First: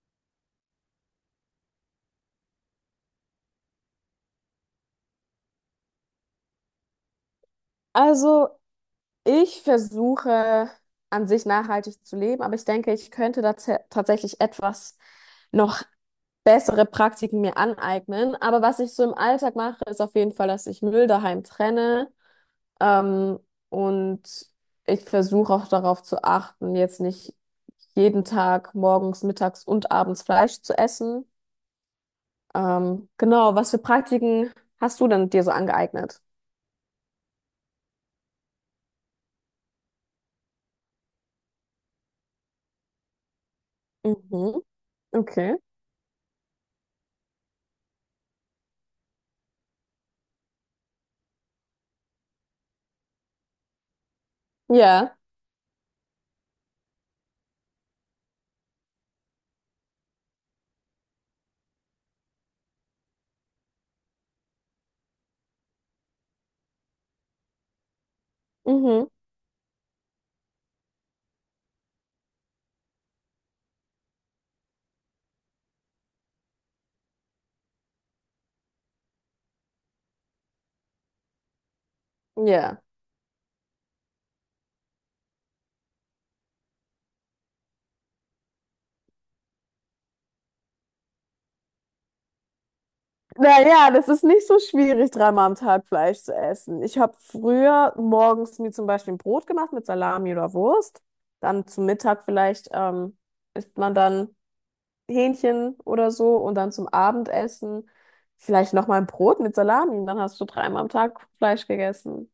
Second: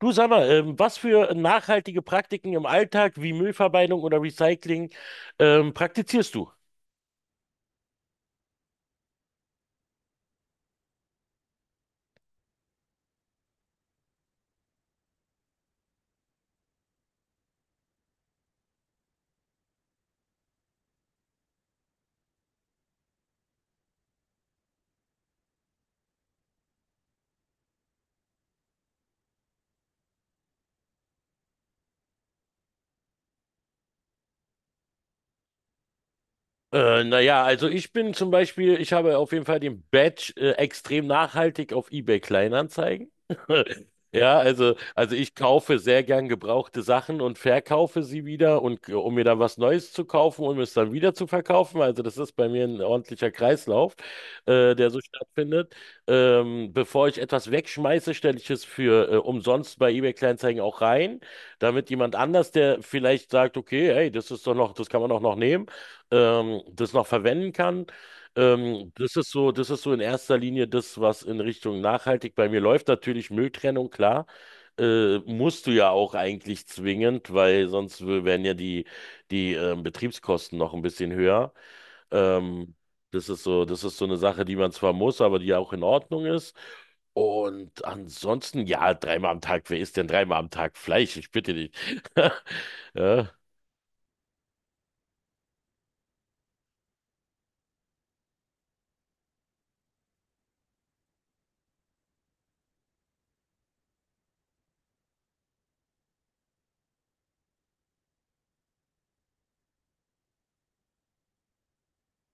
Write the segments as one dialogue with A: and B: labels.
A: Du, sag mal, was für nachhaltige Praktiken im Alltag wie Müllvermeidung oder Recycling praktizierst du?
B: Also, ich versuche an sich nachhaltig zu leben, aber ich denke, ich könnte da tatsächlich etwas noch bessere Praktiken mir aneignen. Aber was ich so im Alltag mache, ist auf jeden Fall, dass ich Müll daheim trenne. Ähm, und ich versuche auch darauf zu achten, jetzt nicht jeden Tag morgens, mittags und abends Fleisch zu essen. Genau, was für Praktiken hast du denn dir so angeeignet?
A: Naja, also ich bin zum Beispiel, ich habe auf jeden Fall den Badge extrem nachhaltig auf eBay Kleinanzeigen. Ja,
B: Mhm.
A: also ich
B: Okay.
A: kaufe sehr gern gebrauchte Sachen und verkaufe sie wieder und um mir dann was Neues zu kaufen und es dann wieder zu verkaufen. Also das ist bei mir ein ordentlicher Kreislauf, der so
B: Ja.
A: stattfindet. Bevor ich etwas wegschmeiße, stelle ich es für umsonst bei eBay Kleinanzeigen auch rein, damit jemand anders, der vielleicht sagt, okay, hey, das ist doch noch, das kann man doch noch nehmen, das noch verwenden kann. Ähm,
B: Mhm.
A: das ist so, das ist so in erster Linie das, was in Richtung nachhaltig bei mir läuft. Natürlich Mülltrennung, klar. Musst du ja auch eigentlich zwingend, weil sonst wären ja die Betriebskosten noch ein bisschen höher. Ähm,
B: Ja.
A: das ist so eine Sache, die man zwar muss, aber die auch in Ordnung ist. Und ansonsten, ja, dreimal am Tag, wer isst denn dreimal am Tag Fleisch? Ich bitte dich. Ja.
B: Naja, das ist nicht so schwierig, dreimal am Tag Fleisch zu essen. Ich habe früher morgens mir zum Beispiel ein Brot gemacht mit Salami oder Wurst. Dann zum Mittag vielleicht isst man dann Hähnchen oder so und dann zum Abendessen vielleicht nochmal ein Brot mit Salami. Und dann hast du dreimal am Tag Fleisch gegessen.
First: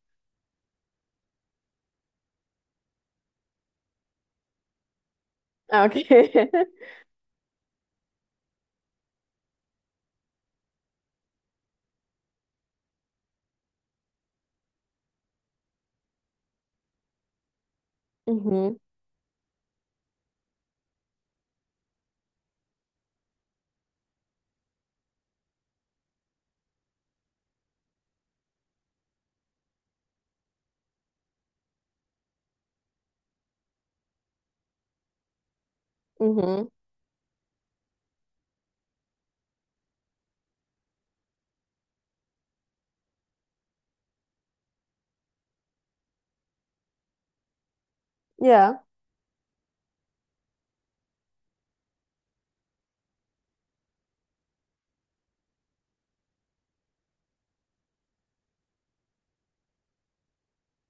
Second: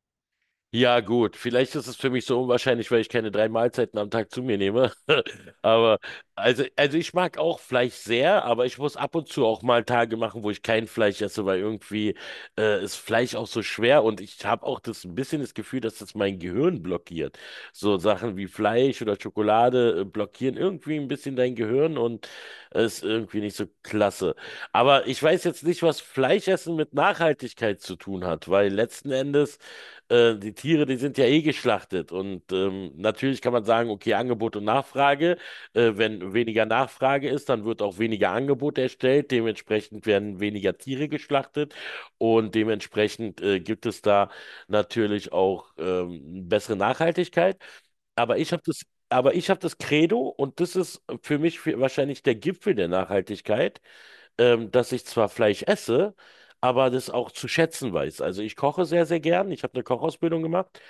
A: Ja, gut. Vielleicht ist es für mich so unwahrscheinlich, weil ich keine drei Mahlzeiten am Tag zu mir nehme.
B: Ah,
A: Aber,
B: okay.
A: also, also ich mag auch Fleisch sehr, aber ich muss ab und zu auch mal Tage machen, wo ich kein Fleisch esse, weil irgendwie ist Fleisch auch so schwer und ich habe auch das, ein bisschen das Gefühl, dass das mein Gehirn blockiert. So Sachen wie
B: Mhm,
A: Fleisch oder Schokolade blockieren irgendwie ein bisschen dein Gehirn und es ist irgendwie nicht so klasse. Aber ich weiß jetzt nicht, was Fleischessen mit Nachhaltigkeit zu tun hat, weil letzten Endes die Tiere, die sind ja eh geschlachtet. Und natürlich kann man sagen, okay, Angebot und Nachfrage. Wenn weniger
B: mhm.
A: Nachfrage ist, dann wird auch weniger Angebot erstellt. Dementsprechend werden weniger Tiere geschlachtet. Und dementsprechend gibt es da natürlich auch bessere Nachhaltigkeit. Aber ich habe das,
B: Ja.
A: aber ich habe das Credo, und das ist für mich, für wahrscheinlich der Gipfel der Nachhaltigkeit, dass ich zwar Fleisch esse, aber das auch zu schätzen weiß. Also ich koche sehr, sehr gern. Ich habe eine Kochausbildung gemacht.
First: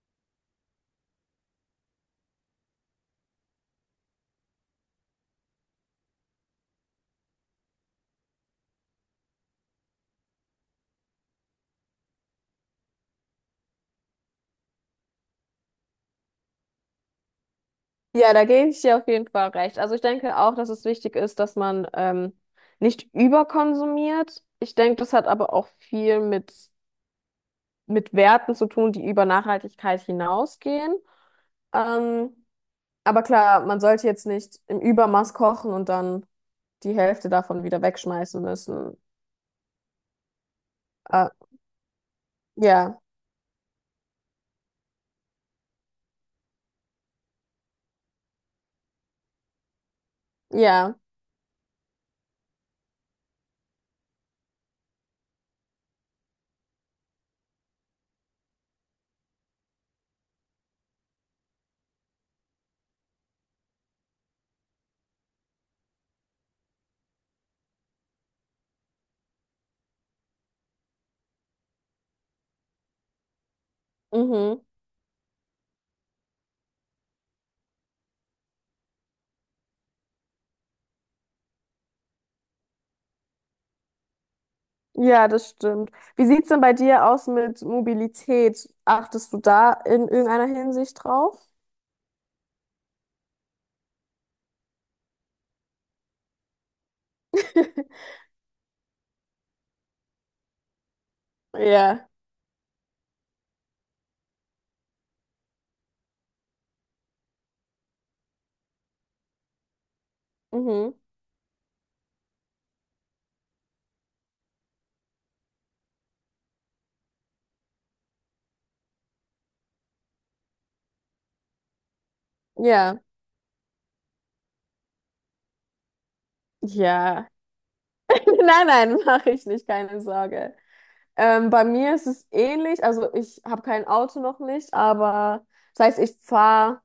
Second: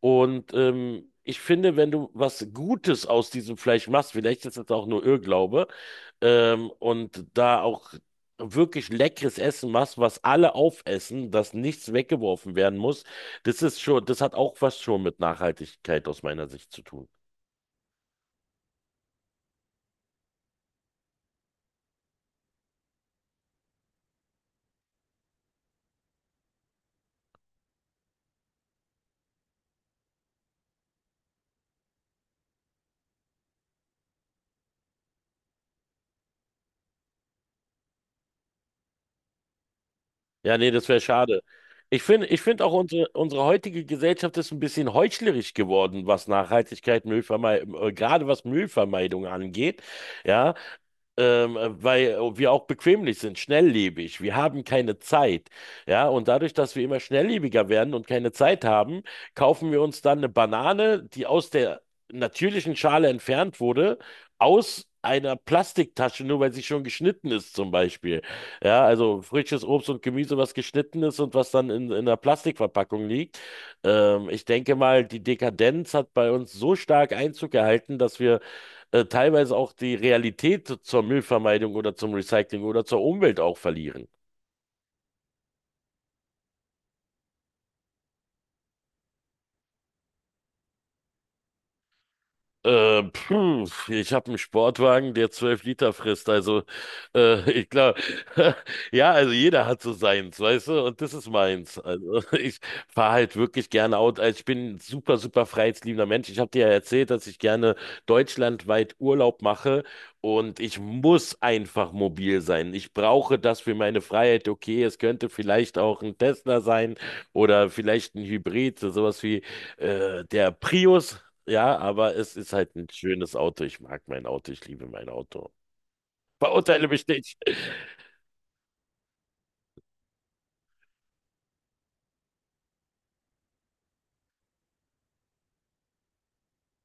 A: Und ich finde, wenn du was Gutes aus diesem Fleisch machst, vielleicht ist das auch nur Irrglaube, und da auch wirklich leckeres Essen machst, was alle aufessen, dass nichts weggeworfen werden muss, das hat auch was schon mit Nachhaltigkeit aus meiner Sicht zu tun.
B: Ja, da gebe ich dir auf jeden Fall recht. Also ich denke auch, dass es wichtig ist, dass man nicht überkonsumiert. Ich denke, das hat aber auch viel mit Werten zu tun, die über Nachhaltigkeit hinausgehen. Ähm, aber klar, man sollte jetzt nicht im Übermaß kochen und dann die Hälfte davon wieder wegschmeißen müssen.
A: Ja, nee, das wäre
B: Äh,
A: schade. Ich finde auch
B: ja,
A: unsere heutige Gesellschaft ist ein bisschen heuchlerisch geworden, was Nachhaltigkeit, Müllvermeidung, gerade was Müllvermeidung angeht. Ja,
B: ja,
A: weil wir auch bequemlich sind, schnelllebig. Wir haben keine Zeit. Ja, und dadurch, dass wir immer schnelllebiger werden und keine Zeit haben, kaufen wir uns dann eine Banane, die aus der natürlichen Schale entfernt wurde, aus einer Plastiktasche, nur weil sie schon geschnitten ist, zum Beispiel. Ja, also frisches Obst und Gemüse, was geschnitten ist und was dann in einer Plastikverpackung liegt. Ich
B: mhm.
A: denke mal, die Dekadenz hat bei uns so stark Einzug gehalten, dass wir teilweise auch die Realität zur Müllvermeidung oder zum Recycling oder zur Umwelt auch verlieren.
B: Ja, das stimmt. Wie sieht's denn bei dir aus mit Mobilität? Achtest du da in irgendeiner Hinsicht drauf?
A: Puh, ich habe einen Sportwagen, der 12 Liter frisst. Also ich glaube, ja, also jeder hat so seins, weißt du, und das ist meins.
B: Ja.
A: Also ich fahre halt wirklich gerne Auto. Also ich bin ein super, super freiheitsliebender Mensch. Ich habe dir ja erzählt, dass ich gerne deutschlandweit Urlaub mache und ich
B: Mhm.
A: muss einfach mobil sein. Ich brauche das für meine Freiheit. Okay, es könnte vielleicht auch ein Tesla sein oder vielleicht ein Hybrid, so sowas wie der Prius. Ja, aber es ist halt ein
B: Ja,
A: schönes Auto. Ich mag mein Auto, ich liebe mein Auto. Verurteile mich
B: ja.
A: nicht.
B: Nein, nein, mache ich nicht, keine Sorge. Bei mir ist es ähnlich. Also ich habe kein Auto noch nicht, aber das heißt, ich fahre,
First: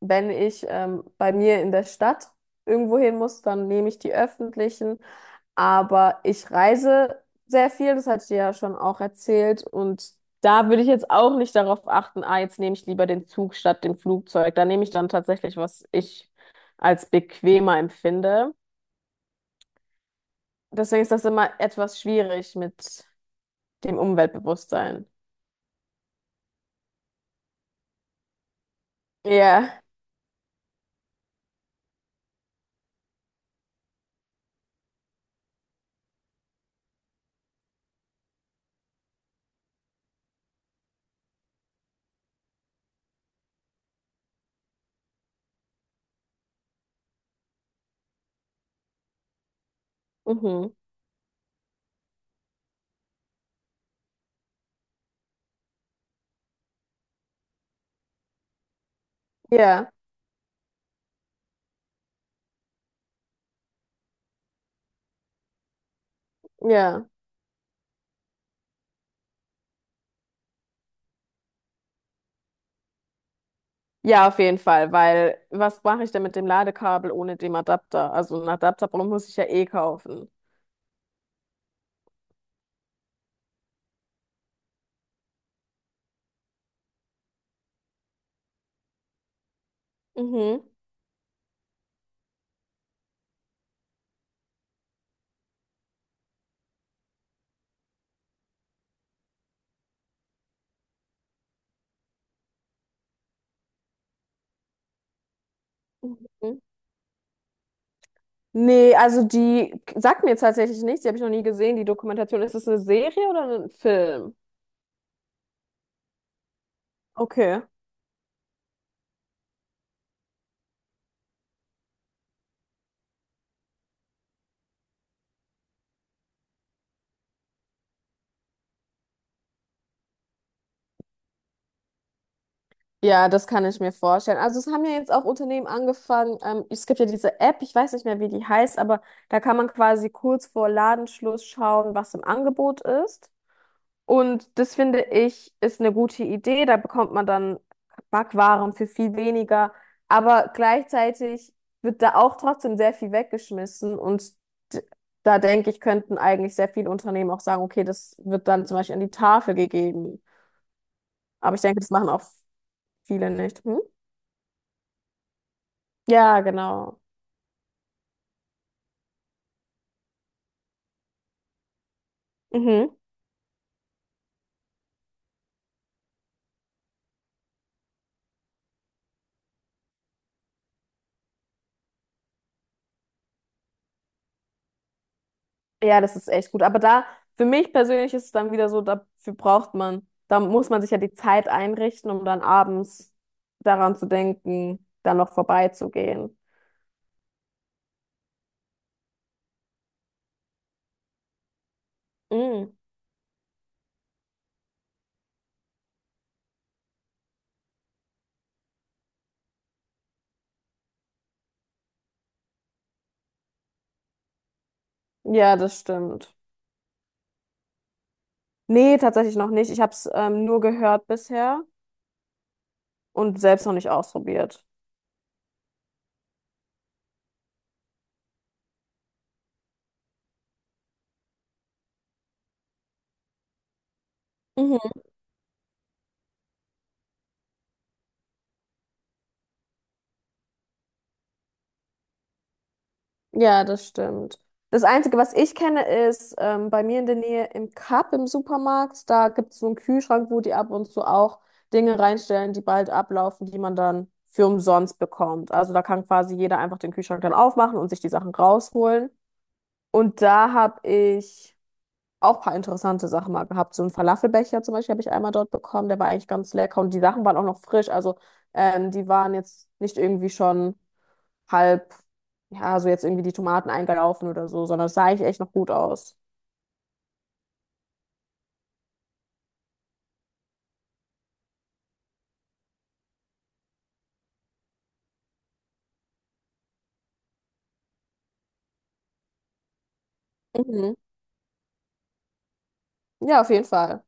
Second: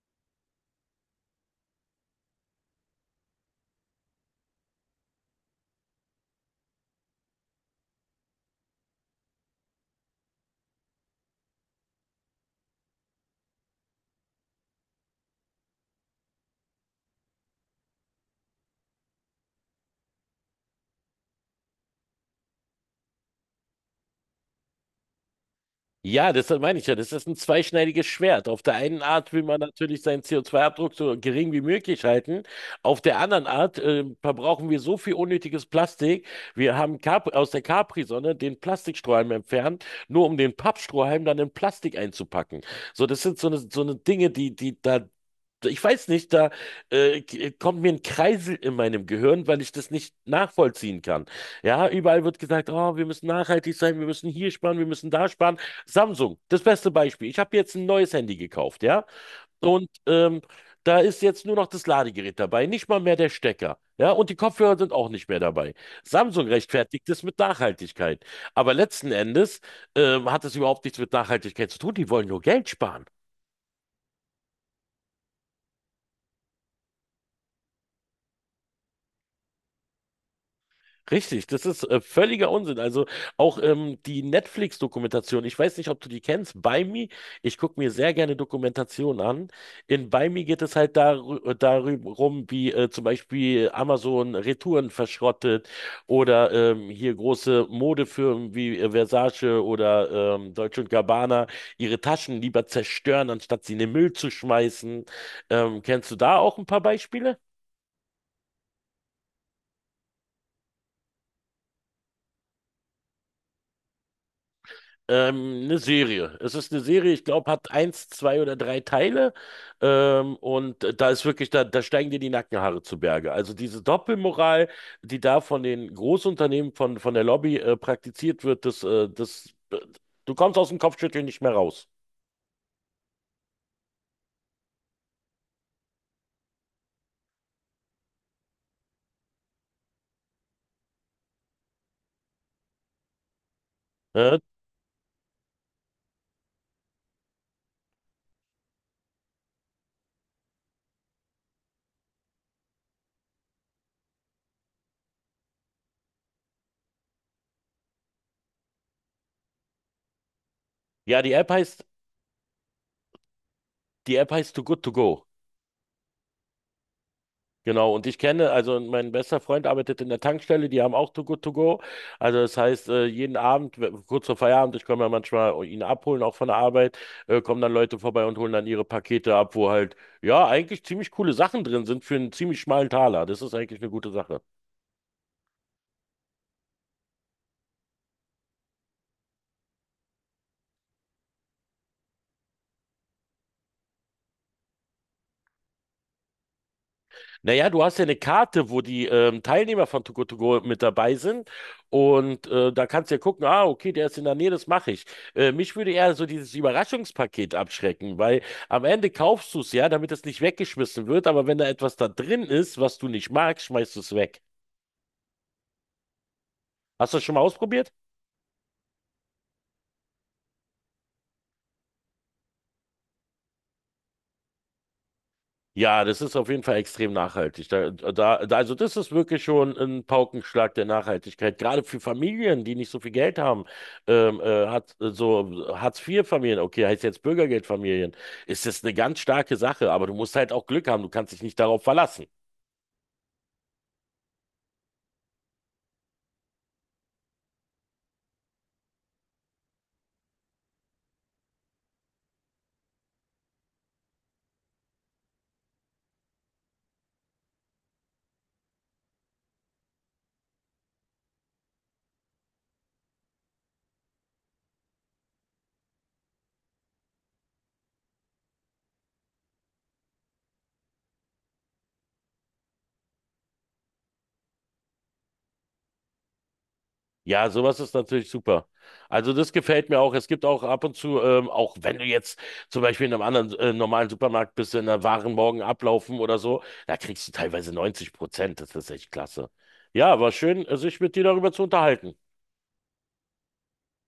B: wenn ich bei mir in der Stadt irgendwo hin muss, dann nehme ich die öffentlichen. Aber ich reise sehr viel, das hatte ich dir ja schon auch erzählt. Und da würde ich jetzt auch nicht darauf achten, ah, jetzt nehme ich lieber den Zug statt dem Flugzeug. Da nehme ich dann tatsächlich, was ich als bequemer empfinde. Deswegen ist das immer etwas schwierig mit dem Umweltbewusstsein.
A: Ja, das meine ich ja. Das ist ein zweischneidiges Schwert. Auf der einen Art will man
B: Ja.
A: natürlich seinen CO2-Abdruck so gering wie möglich halten. Auf der anderen Art verbrauchen wir so viel unnötiges Plastik. Wir haben Cap aus der Capri-Sonne den Plastikstrohhalm entfernt, nur um den Pappstrohhalm dann in Plastik einzupacken. So, das sind so eine Dinge, die da, ich weiß nicht, da kommt mir ein Kreisel in meinem Gehirn, weil ich das nicht
B: Mhm.
A: nachvollziehen kann. Ja, überall wird gesagt, oh, wir müssen nachhaltig sein, wir müssen hier sparen, wir müssen da sparen. Samsung, das beste Beispiel. Ich habe jetzt ein neues Handy gekauft, ja. Und
B: Ja.
A: da ist jetzt nur noch das Ladegerät dabei, nicht mal mehr der Stecker. Ja, und die Kopfhörer sind auch nicht mehr dabei. Samsung
B: Ja.
A: rechtfertigt es mit Nachhaltigkeit. Aber letzten Endes hat es überhaupt nichts mit Nachhaltigkeit zu tun. Die wollen nur Geld sparen.
B: Ja, auf jeden Fall, weil was mache ich denn mit dem Ladekabel ohne dem Adapter? Also einen Adapter muss ich ja eh kaufen.
A: Richtig, das ist völliger Unsinn. Also auch die Netflix-Dokumentation, ich weiß nicht, ob du die kennst, By Me, ich gucke mir sehr gerne Dokumentationen an. In By Me geht
B: Mhm.
A: es halt darum, wie zum Beispiel Amazon Retouren verschrottet oder hier große Modefirmen wie Versace oder Deutsche und Gabbana ihre Taschen lieber zerstören, anstatt sie in den Müll zu schmeißen. Kennst du da auch
B: Mhm.
A: ein paar Beispiele?
B: Nee, also die sagt mir jetzt tatsächlich nichts, die habe ich noch nie gesehen, die Dokumentation. Ist das eine Serie oder ein Film?
A: Eine Serie. Es ist eine Serie, ich glaube,
B: Okay.
A: hat eins, zwei oder drei Teile. Und da ist wirklich, da steigen dir die Nackenhaare zu Berge. Also diese Doppelmoral, die da von den Großunternehmen, von der Lobby praktiziert wird, du kommst aus dem Kopfschütteln nicht mehr raus.
B: Ja, das kann ich mir vorstellen. Also es haben ja jetzt auch Unternehmen angefangen. Es gibt ja diese App, ich weiß nicht mehr, wie die heißt, aber da kann man quasi kurz vor Ladenschluss schauen, was im Angebot ist.
A: Äh?
B: Und das finde ich ist eine gute Idee. Da bekommt man dann Backwaren für viel weniger. Aber gleichzeitig wird da auch trotzdem sehr viel weggeschmissen. Und d- da denke ich, könnten eigentlich sehr viele Unternehmen auch sagen, okay, das wird dann zum Beispiel an die Tafel gegeben.
A: Ja, die App
B: Aber ich denke,
A: heißt,
B: das machen auch viele nicht. Hm?
A: die App heißt Too Good To Go.
B: Ja, genau.
A: Genau, und ich kenne, also mein bester Freund arbeitet in der Tankstelle, die haben auch Too Good To Go. Also das heißt,
B: Mhm.
A: jeden Abend, kurz vor Feierabend, ich komme ja manchmal ihn abholen, auch von der Arbeit, kommen dann Leute vorbei und holen dann ihre Pakete ab, wo halt, ja, eigentlich ziemlich coole Sachen drin sind für einen ziemlich schmalen Taler. Das ist eigentlich eine gute Sache.
B: Ja, das ist echt gut. Aber da, für mich persönlich ist es dann wieder so, dafür braucht man, da muss man sich ja die Zeit einrichten, um dann abends daran zu denken, dann noch vorbeizugehen.
A: Naja, du hast ja eine Karte, wo die Teilnehmer von Too Good To Go mit dabei sind. Und
B: Mhm.
A: da kannst du ja gucken, ah, okay, der ist in der Nähe, das mache ich. Mich würde eher so dieses Überraschungspaket abschrecken, weil am Ende kaufst du es ja, damit es nicht weggeschmissen wird. Aber wenn da etwas da drin ist, was du nicht magst, schmeißt du es weg.
B: Ja, das stimmt.
A: Hast du das schon mal ausprobiert?
B: Nee, tatsächlich noch nicht. Ich habe es nur gehört bisher und selbst noch nicht ausprobiert.
A: Ja, das ist auf jeden Fall extrem nachhaltig. Da, da, da, also das ist wirklich schon ein Paukenschlag der Nachhaltigkeit. Gerade für Familien, die nicht so viel Geld haben,
B: Mhm.
A: hat so Hartz-IV-Familien, okay, heißt jetzt Bürgergeldfamilien, ist das eine ganz starke Sache. Aber du musst halt auch Glück haben. Du kannst dich nicht darauf verlassen.
B: Ja, das stimmt. Das Einzige, was ich kenne, ist bei mir in der Nähe im Cup im Supermarkt. Da gibt es so einen Kühlschrank, wo die ab und zu auch Dinge reinstellen, die bald ablaufen, die man dann für umsonst bekommt. Also da kann quasi jeder einfach den Kühlschrank dann aufmachen und sich die Sachen rausholen. Und da habe ich auch ein paar interessante Sachen mal gehabt. So einen Falafelbecher zum Beispiel habe ich einmal dort bekommen. Der war eigentlich ganz lecker und die Sachen waren auch noch frisch. Also die waren jetzt nicht irgendwie schon halb, ja, so jetzt irgendwie die Tomaten eingelaufen oder so, sondern es sah eigentlich echt noch gut aus.
A: Ja, sowas ist natürlich super. Also das gefällt mir auch. Es gibt auch ab und zu, auch wenn du jetzt zum Beispiel in einem anderen normalen Supermarkt bist, in der Waren morgen ablaufen oder so, da kriegst du teilweise 90%. Das ist echt klasse. Ja, war schön,
B: Mhm.
A: sich mit dir darüber zu unterhalten.
B: Ja, auf jeden Fall.